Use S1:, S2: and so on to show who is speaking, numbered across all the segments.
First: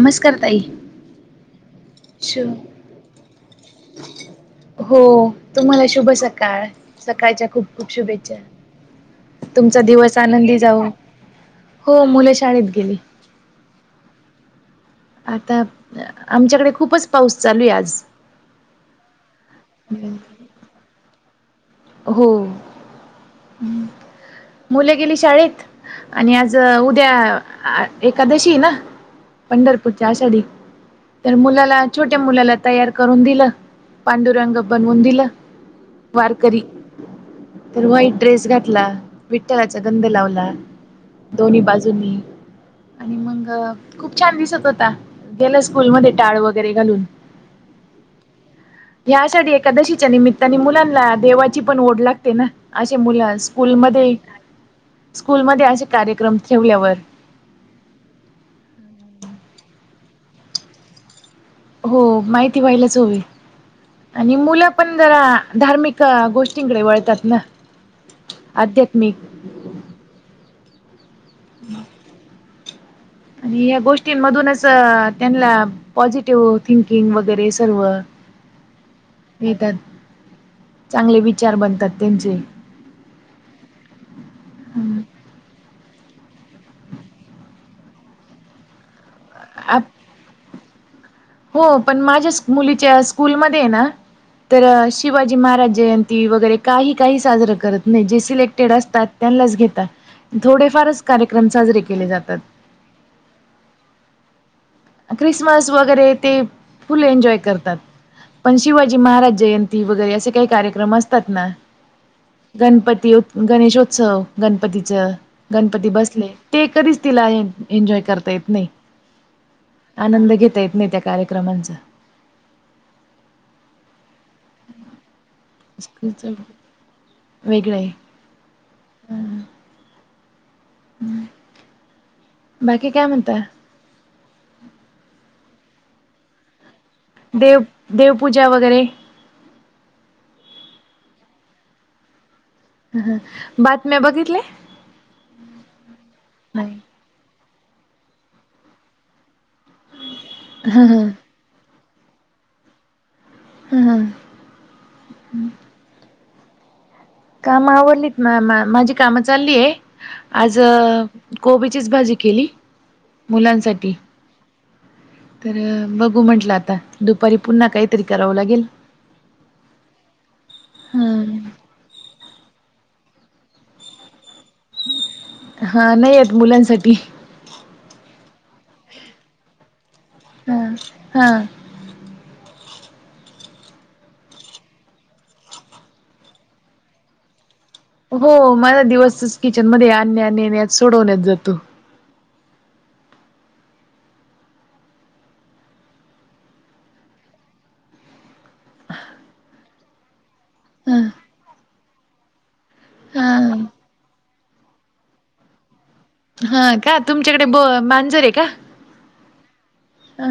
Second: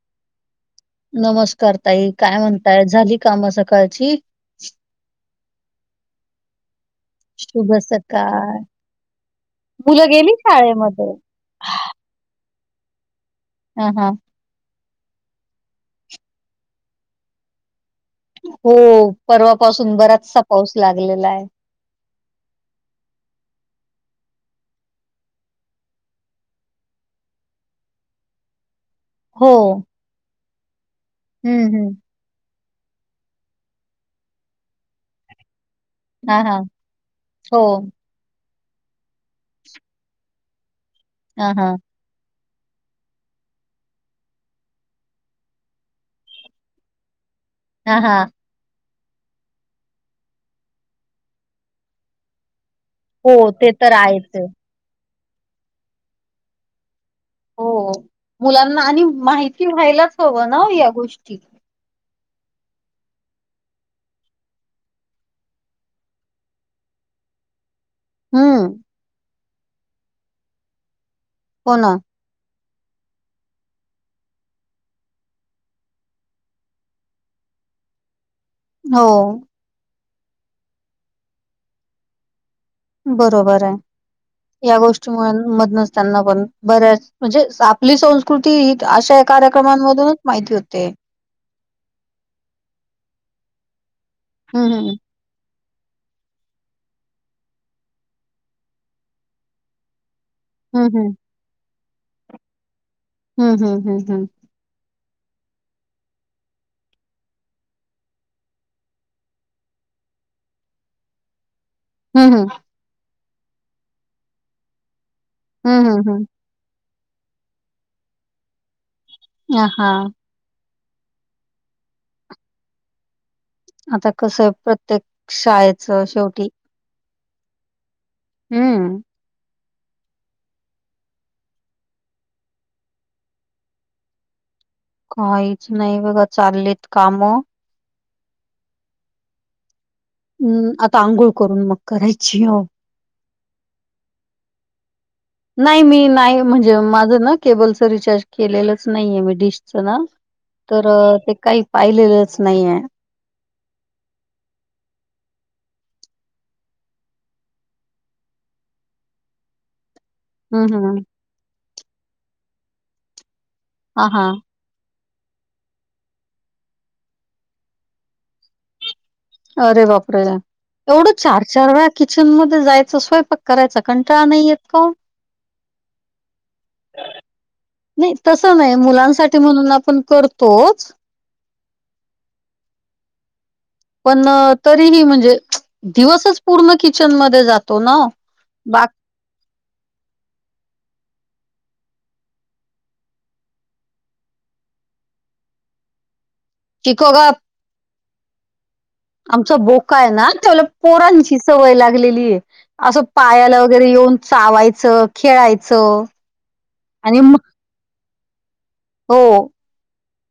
S1: नमस्कार ताई!
S2: नमस्कार ताई काय
S1: शु
S2: म्हणताय, झाली काम सकाळची?
S1: हो तुम्हाला शुभ सकाळ, सकाळच्या
S2: शुभ
S1: खूप खूप शुभेच्छा.
S2: सकाळ.
S1: तुमचा
S2: मुलं
S1: दिवस
S2: गेली
S1: आनंदी जाओ
S2: शाळेमध्ये?
S1: हो मूल शाळेत गेली.
S2: हा हा
S1: आता आमच्याकडे खूपच पाऊस चालू आहे आज
S2: हो, परवापासून बराचसा पाऊस लागलेला आहे.
S1: हो. म मुलं गेली शाळेत. आणि आज उद्या एकादशी ना.
S2: हो.
S1: पंढरपूरची आषाढी. तर
S2: हं,
S1: मुलाला
S2: हं.
S1: छोट्या या मुलाला तयार करून दिलं. पांडुरंग बनवून दिलं.
S2: हां,
S1: घरी.
S2: हां. हो.
S1: तर व्हाईट ड्रेस घातला, विठ्ठलाचा गंध लावला
S2: हां,
S1: दोन्ही
S2: हां.
S1: बाजूंनी. आणि मग खूप छान दिसत होता. गेलाय स्कूलमध्ये टाळ वगैरे घालून.
S2: हा हा.
S1: ह्या आषाढी एकादशीच्या निमित्ताने मुलांना देवाची पण ओढ लागते ना. असे मुलं
S2: हो, ते तर
S1: स्कूलमध्ये
S2: आहेच आहे.
S1: स्कूलमध्ये असे कार्यक्रम ठेवल्यावर.
S2: हो. मुलांना आणि माहिती व्हायलाच हवं ना या गोष्टी.
S1: हो माहिती व्हायलाच हवी. आणि मुलं पण जरा धार्मिक गोष्टींकडे वळतात ना.
S2: हं.
S1: आध्यात्मिक.
S2: हो ना.
S1: आणि या गोष्टींमधूनच त्यांना पॉझिटिव्ह थिंकिंग वगैरे सर्व
S2: हो.
S1: येतात. चांगले विचार बनतात त्यांचे.
S2: बरोबर आहे. या गोष्टीमुळे मधनच त्यांना पण बऱ्याच म्हणजे आपली संस्कृती ही अशा कार्यक्रमांमधूनच माहिती होते.
S1: हो पण माझ्या मुलीच्या स्कूलमध्ये ना तर
S2: हम्म
S1: शी वाजी महाराज जयंती वगैरे काही काही साजरं करत नाही. जे सिलेक्टेड असतात त्यांनाच घेतात. थोडेफारच
S2: हम्म
S1: कार्यक्रम साजरे केले जातात.
S2: हं हं हं हं.
S1: क्रिसमस वगैरे ते फुल एन्जॉय करतात. पण शिवाजी महाराज जयंती वगैरे असे काही कार्यक्रम असतात ना,
S2: हं हं,
S1: गणपती उत् गणेशोत्सव गणपतीच.
S2: हम्म
S1: गणपती
S2: हम्म
S1: बसले ते कधीच तिला हे एन्जॉय करता येत नाही.
S2: हम्म हा
S1: आनंद घेता येत नाही त्या कार्यक्रमांचा.
S2: आता कसंये प्रत्येक शाळेचं
S1: स्कूलच वेगळं आहे.
S2: हं.
S1: हं. बाकी काय म्हणताय?
S2: काच नाही बघ चालले.
S1: देव देवपूजा वगैरे?
S2: अं, आता आंघोळ करून मग करायची हो.
S1: ह बातम्या बघितल्या?
S2: नाही मी नाही म्हणजे माझं ना केबलच रिचार्ज केलेलाच नाहीये मी डिशच ना.
S1: हा
S2: तर
S1: हा
S2: ते काही पाहिलेलंच नाहीये.
S1: हं हं. काम आवरलीत ना माझी कामं चाललीय आज
S2: हम्म हम्म
S1: - कोबीचीचं भाजी केली मुलांसाठी.
S2: हा हा
S1: तर बघू म्हंटलं आता दुपारी पुन्हा काहीतरी करावं लागेल.
S2: अरे बापरे! एवढं चार
S1: हा
S2: चार वेळा किचन मध्ये जायचं स्वयंपाक करायच कंटाळा नाहीेत येतं?
S1: हा नाही येतं मुली -
S2: नाही तसं नाही मुलांसाठी म्हणून आपण
S1: हा
S2: करतोचं.
S1: हा.
S2: पण तरीही म्हणजे दिवसच पूर्ण किचन मध्ये जात -
S1: हो मला दिवसच किचनमध्ये आणण्या नेण्या सोडवण्यात जातो.
S2: कि को गप. आमचा बोका आहे ना त्याला
S1: हा
S2: पोरांची सवय लागलेली हे. असं
S1: हा
S2: पायाला वगैरे येऊन चावायचं खेळायचं.
S1: हा का
S2: आणि म
S1: तुमच्याकडे ब - मांजर आहे का?
S2: हो.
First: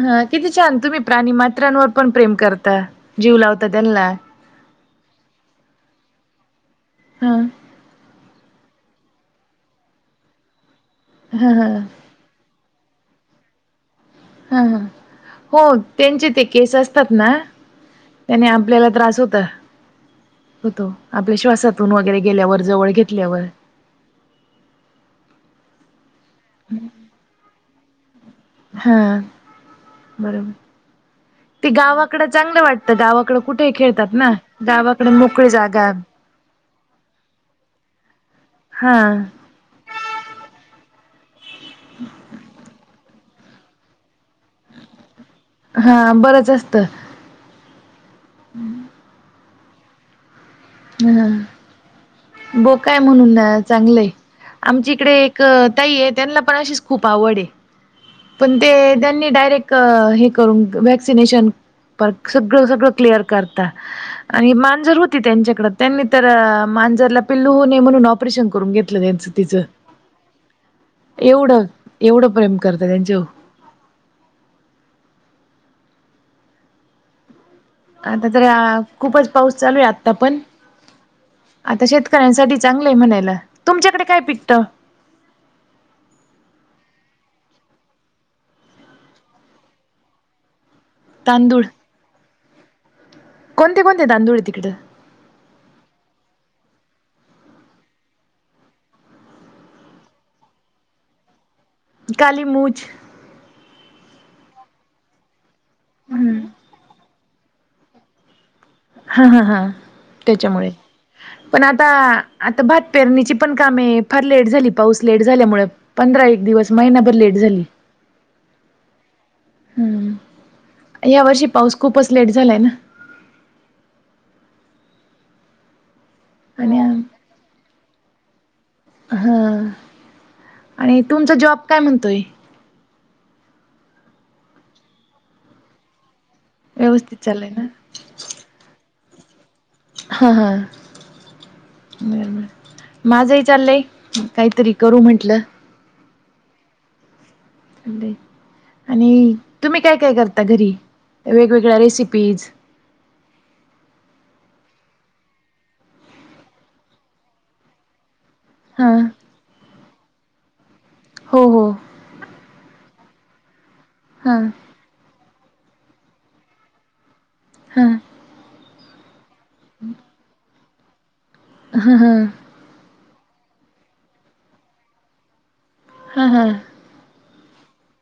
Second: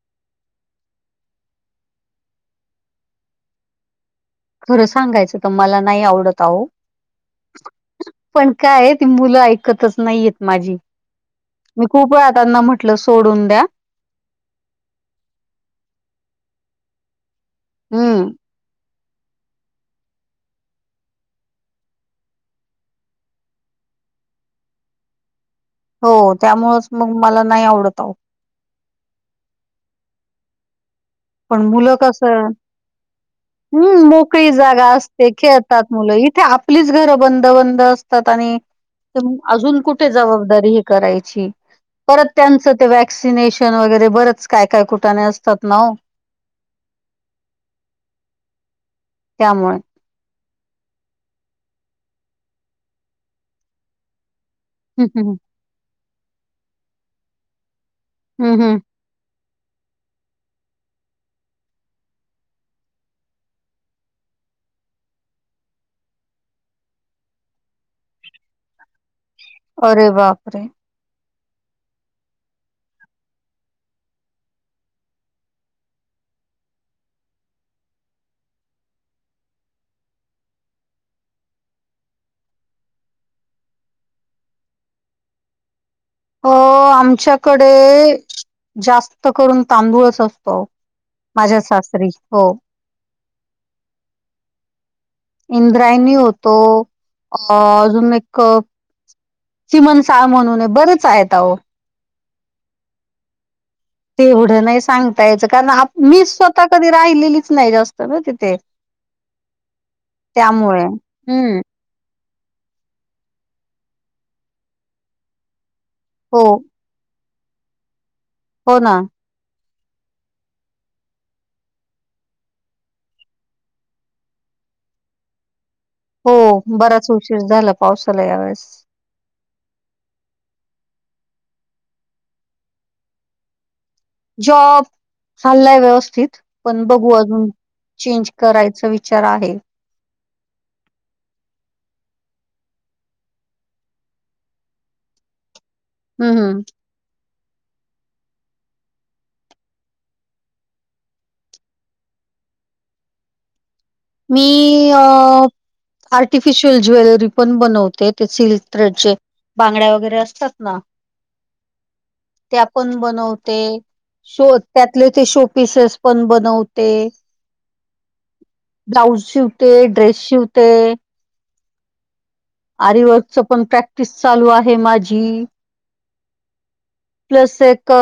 S1: ह किती छान तुम्ही प्राणी मात्रांवर पण प्रेम करता जीव लावता त्यांना.
S2: खरं सांगायचं तर मला नाही आवडत आहो.
S1: हा.
S2: पण काय ती मुलं ऐकतचं नाहीयेत माझी.
S1: ह ह
S2: मी खूप वेळताना म्हटलं सोडून द्या.
S1: हा ह हो त्यांचे ते केस असतात ना-
S2: हम्म,
S1: त्याने आपल्याला त्रास होता. होतो आपल्या श्वासातून वगैरे गेल्यावर जवळ घेतल्यावर-
S2: हो त्यामुळेच मग मला नाही आवडत ओ.
S1: हा बरोबर.
S2: पण
S1: ते
S2: मुलं
S1: गावाकडं
S2: कसं
S1: चांगलं वाटतं गावाकडे कुठेही
S2: हं,
S1: खेळतात ना
S2: मोकळी
S1: गावाकडे मोकळी जागा.
S2: ते आपलीच घरं बंद बंद असतात आणि -
S1: हां.
S2: अजून कुठे जबाबदारी हे करायची परत त्यांच ते व्य - वॅक्सिनेशन वगैरे बरेच काय - काय कुटाने असतात. ना ओ
S1: हा बरंच असतं. हम्म,
S2: त्यामुळे.
S1: हम बोका काय म्हणून चांगलंयं. आमची
S2: हं,
S1: इकडे
S2: हं, हं.
S1: एक ताई आहे त्यांना पण अशीच खूप आवड हे. पण
S2: हं,
S1: ते
S2: हं.
S1: त्यांनी डायरेक्ट - हे करून वॅक्सिनेशन सगळं - सगळं क्लिअर करता. आणि मांजर होती त्यांच्या. त्यांनी तर मांजरला पिल्लू होऊ नये म्हणून ऑपरेशन करून घेतलं त्यांचं तिचं.
S2: अरे बापरे!
S1: एवढं - एवढं प्रेम करता त्यांच्या वर. आता तर खूपच पाऊस चालू आहे आता पण - आता शेतकऱ्यांसाठी चांगलं आहे म्हणायला तुमच्याकडे काय पिकतं?
S2: अ आमच्याकडे जास्त करून तांदूळच असतो. माझ्या
S1: तांदूळ?
S2: सासरी हो.
S1: कोणते कोणते तांदूळ आहे तिकडं?
S2: इंद्रायणी होतो अ अजून एक चिमन साळ म्हणूनय बरेच आहेत अहो.
S1: काली मुछ.
S2: तेवढं नाही सांगता यायचं कारण मी स्वतः कधी राहिलेलीच नाही जास्त ना तिथे.
S1: हा हा हा त्याच्यामुळे
S2: त्यामुळे हम्म
S1: पण आ आ आता भात पेरणीची पण कामे फार लेट झाली पाऊस लेट झाल्यामुळे. पंधरा
S2: हो
S1: एक दिवस महिनाभर लेट झाली.
S2: हो ना.
S1: या वर्षी पाऊस खूपच लेट झालाय ना.
S2: हो
S1: आणि
S2: बराच उशीर झाला पावसाला यावेेळेस.
S1: हा आणि तुमचा जॉब काय म्हणतोय?
S2: जॉब चाललाय व्यवस्थित पण बघू
S1: व्यवस्थित
S2: अजून
S1: चाललंय ना
S2: चेंज करायचा विचार आहे.
S1: हा हा. ब माझंही चाललंय. काहीतरी करू म्हंटलं.
S2: हम् हम्म.
S1: आणि तुम्ही काय काय करता घरी? वेगवेगळ्या रेसिपीज
S2: मी आर्टिफिशिल ज्वेलरी पण बनवते ते सिल्क
S1: हा
S2: चे बांगड्या वगैरे असतात ना
S1: हो हो.
S2: ते पण बनवते
S1: हां
S2: शोध त्यातले ते शो पीसेस पण बनवते.
S1: हा.
S2: ब्लाऊज शिवते, ड्रेस शिवते.
S1: हा हम.
S2: आरी वर्कच पण प्रॅक्टिस चालू आहे माझी.
S1: हम हम.
S2: प्लस एक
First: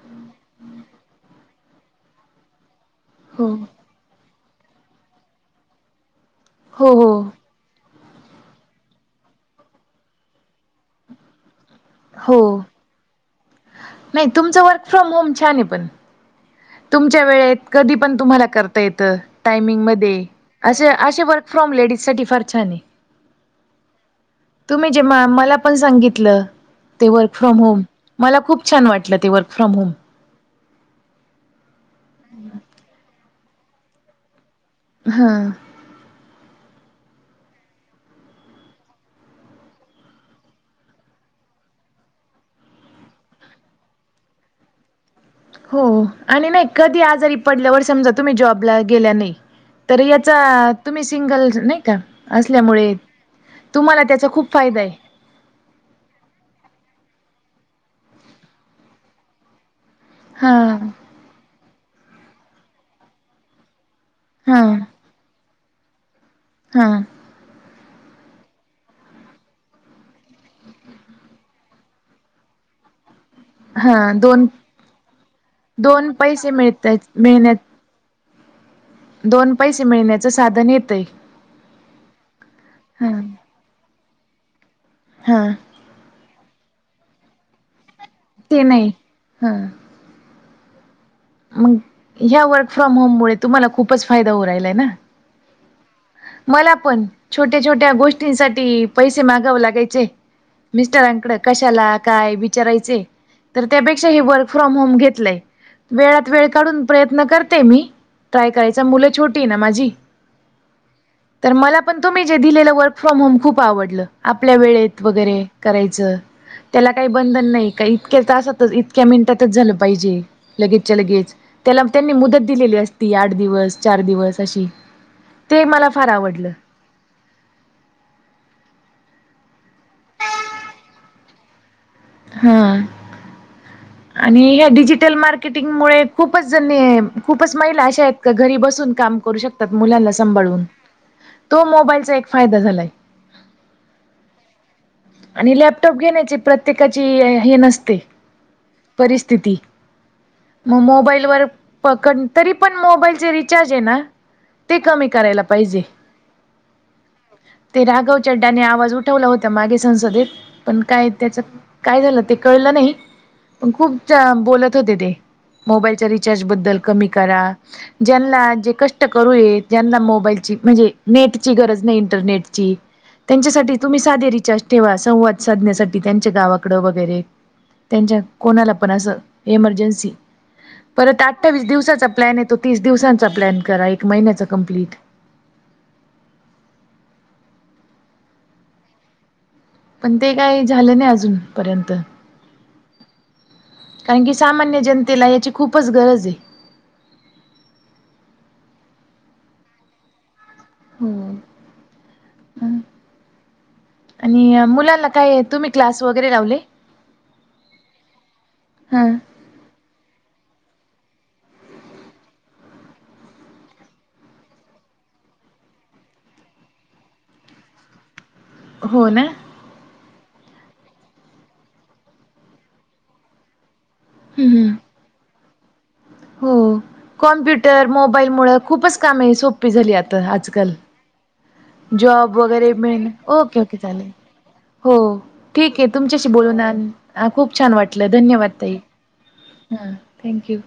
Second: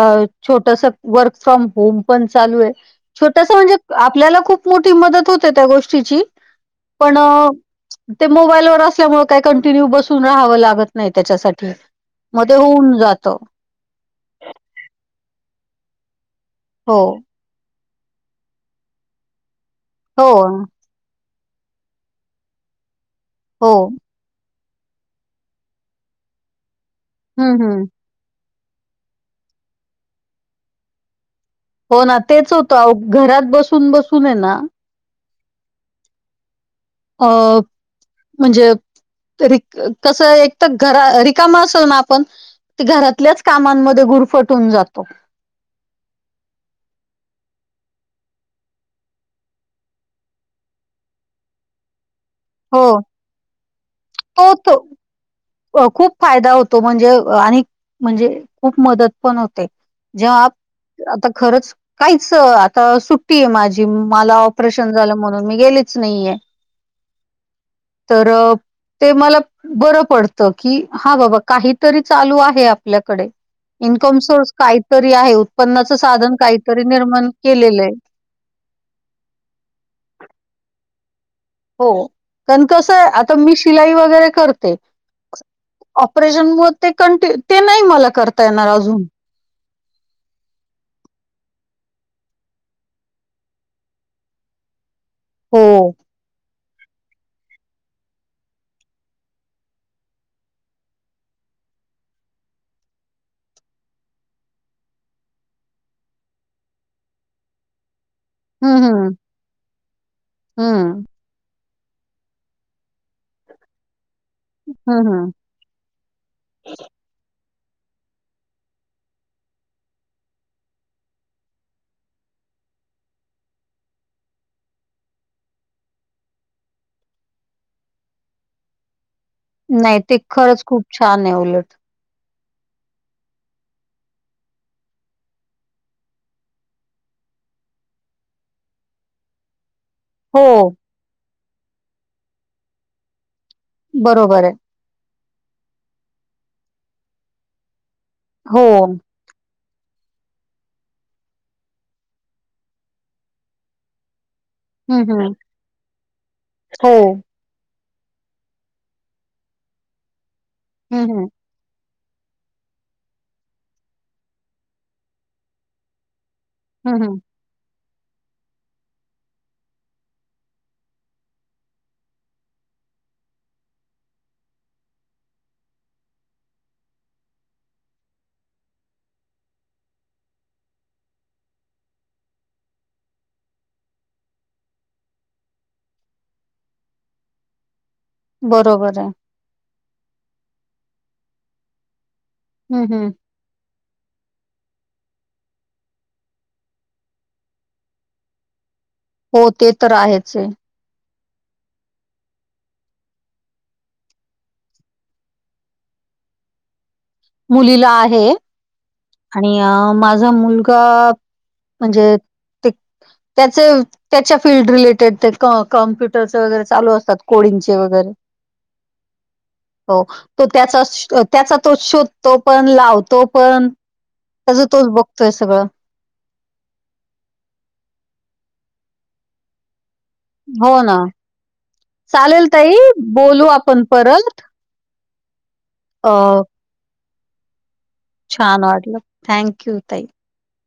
S2: अ छोटस वर्क फ्रॉम होम पण चालू आहे. छोटस
S1: हो
S2: म्हणजे आपल्याला खूप मोठी मदत होते त्या गोष्टीची
S1: हो
S2: पण
S1: हो
S2: ते मोबाईल वर असल्यामुळे काय कंटिन्यू बसून राहावं लागत नाही त्याच्यासाठी.
S1: हो
S2: मग ते होऊन जात.
S1: नाही तुमच वर्क फ्रॉम होम छान आहे पण.
S2: हो
S1: तुमच्या वेळेत कधी पण तुम्हाला करता येत टायमिंग मध्ये
S2: हो
S1: अस असे व फ्रॉम लेडीजसाठी फार छान आहे.
S2: हो.
S1: तू म्हणजे मला पण सांगितलं ते work from
S2: hmm
S1: home
S2: hmm.
S1: मला खूप छान वाटलं ते वर्क फ्रॉम होम.
S2: हो ना तेच होतं घरात बसून बसून ये ना
S1: हा.
S2: अ म्हणजे कसं एक तर घरा रिकामा असल ना आपण ते घरातल्याच कामांमध्ये गुरफटून जातो.
S1: हो, आणि नाही कधी आजारी पडल्यावर समजा तुम्ही जॉबला गेल्या नाही. तर याचा तुम्ही सिंगल नाही का. असल्यामुळे
S2: हो.
S1: तुम्हाला त्याचा खूप
S2: तो तो
S1: फायदा हाय.
S2: अ, खूप फायदा होतो म्हणजे आणि म्हणजे खूप मदत पण होते. जेव्हा आप
S1: हा
S2: आता खरच काहीच आता सुट्टी आहे माझी. मला
S1: हा
S2: ऑपरेशन झालं म्हणून मी गेलीच नाहीये.
S1: हम्म
S2: तर ते मला बरं पडत. कि, हा बाबा काहीतरी चालू आहे आपल्याकडे.
S1: हा
S2: इन्कम
S1: दोन
S2: सोर्स काहीतरी आहे, उत्पन्नाच
S1: दोन
S2: साधन
S1: पैसे
S2: काहीतरी
S1: मिळताय
S2: निर्माण
S1: मिळण्यात
S2: केलेलं आहे.
S1: दोन पैसे मिळण्याचं साधन येतंय.
S2: हो, पण कसं आता मी शिलाई वगैरे करते.
S1: हा.
S2: ऑपरेशनमुळ ते कंटिन्य, ते नाही मला करता येणार अजून.
S1: हां. मंग ह्या वर्क फ्रॉम होम मुळे तुम्हाला खूपच फायदा होऊ राहिलाय ना.
S2: हो.
S1: मला पण छोट्या -छोट्या गोष्टींसाठी पैसे मागाव लागायचे. मिस्टरांकड कशाला काय विचारायचे. तर त्यापेक्षा हे वर्क फ्रॉम होम घेतलंय. वेळात, वेळ काढून प्रयत्न करते मी. ट्राय
S2: हं,
S1: करायचा, मुलं
S2: हं.
S1: छोटी ना माझी.
S2: हं.
S1: तर मला पण तुम्ही जे दिलेलं वर्क फ्रॉम होम खूप आवडलं, आपल्या वेळेत
S2: हं, हं.
S1: वगैरे. करायचं, त्याला काही बंधन नाही काही इतक्या तासातच इतक्या मिनिटातच झालं पाहिजे. लगेचच्या लगेच, त्याला त्यांनी मुदत दिलेली असती आठ दिवस चार दिवस अशी. ते मला फार आवडलं.
S2: नाही ते खरंच खूप छान आहे उलट.
S1: हा. आणि ह्या डिजिटल मार्केटिंग मुळे खूपच जण, खूपच महिला अशा आहेत. घरी बसून काम करू शकतात मुलांना सांभाळून,
S2: हो,
S1: तो मोबाईलचा एक फायदा झालाय.
S2: बरोबर हाय.
S1: आणि लॅपटॉप घेण्याची प्रत्येकाची हे नसते.
S2: हो.
S1: परिस्थिती. मग मोबाईल वर पकड, तरी पण मोबाईलचे रिचार्ज हे ना. ते
S2: हं,
S1: कमी
S2: हं.
S1: करायला पाहिजे.
S2: हो.
S1: ते राघव चड्डाने आवाज उठवला होता मागे संसदेत, पण
S2: हं,
S1: काय
S2: हं.
S1: त्याच काय झालं ते कळलं नाही, पण खूप बोलत होते ते मोबाईलच्या रिचार्ज बद्द दल
S2: हं,
S1: कमी
S2: हं.
S1: करा ज्यांना जे कष्ट करूय, ज्यांना मोबाईलची म्हणजे नेटची गरज नाही इंटरनेटची त्यांच्यासाठी तुम्ही साधे रिचार्ज ठेवा, संवाद साधण्यासाठी त्यांच्या गावाकड वगैरे. त्यांच्या, कोणाला पण असं एमर्जन्सी. परत अठ्ठावीस दिवसाचा प्लॅन आहे तो तीस दिवसांचा प्लॅन करा एक महिन्याचा कम्प्लीट.
S2: बरोबर हाय.
S1: पण ते काय झालं नाही अजून, पर्यंत.
S2: हम्मं हम्मं
S1: कारणं की सामांन्य जनतेला यांची खूपचं गरजं आहे.
S2: हो ते तरं आहेचं हे
S1: हम्मं आं आणि मुलांना कायं तुम्हीं क्लांस वगैरें लावले
S2: मुलीला आहे
S1: हा
S2: आणि माझां मुलंगा म्हणजे ते त्यांचे त्यांच्या फील्ड रिलेटेड ते कॉम्प्युटरंच वगैरें चालूं असतांत कोडिंगचे वगैरें.
S1: होनां
S2: हो तो त्यांचा त्यांचा तो शोधतो पणं लावतो पणं त्यांचं तोचं बघतोय सगळं.
S1: हो कॉम्प्युटर मोबाईल मुळे खूपचं कामं आहे सोपी सोपी झाली आंता आंजकांल.
S2: हो ना.
S1: जॉब
S2: चालेल
S1: वगैरें
S2: ताई,
S1: मि
S2: बोलू
S1: ओके ओके
S2: आपण
S1: चालेल
S2: परत.
S1: हो ठीक हे
S2: अ,
S1: तुमच्यांशी बोलूंन आं खूंप छान वाटलं धन्यवांद
S2: छान
S1: ताई
S2: वाटलं. थँक यू
S1: हां
S2: ताई.
S1: थँक्यू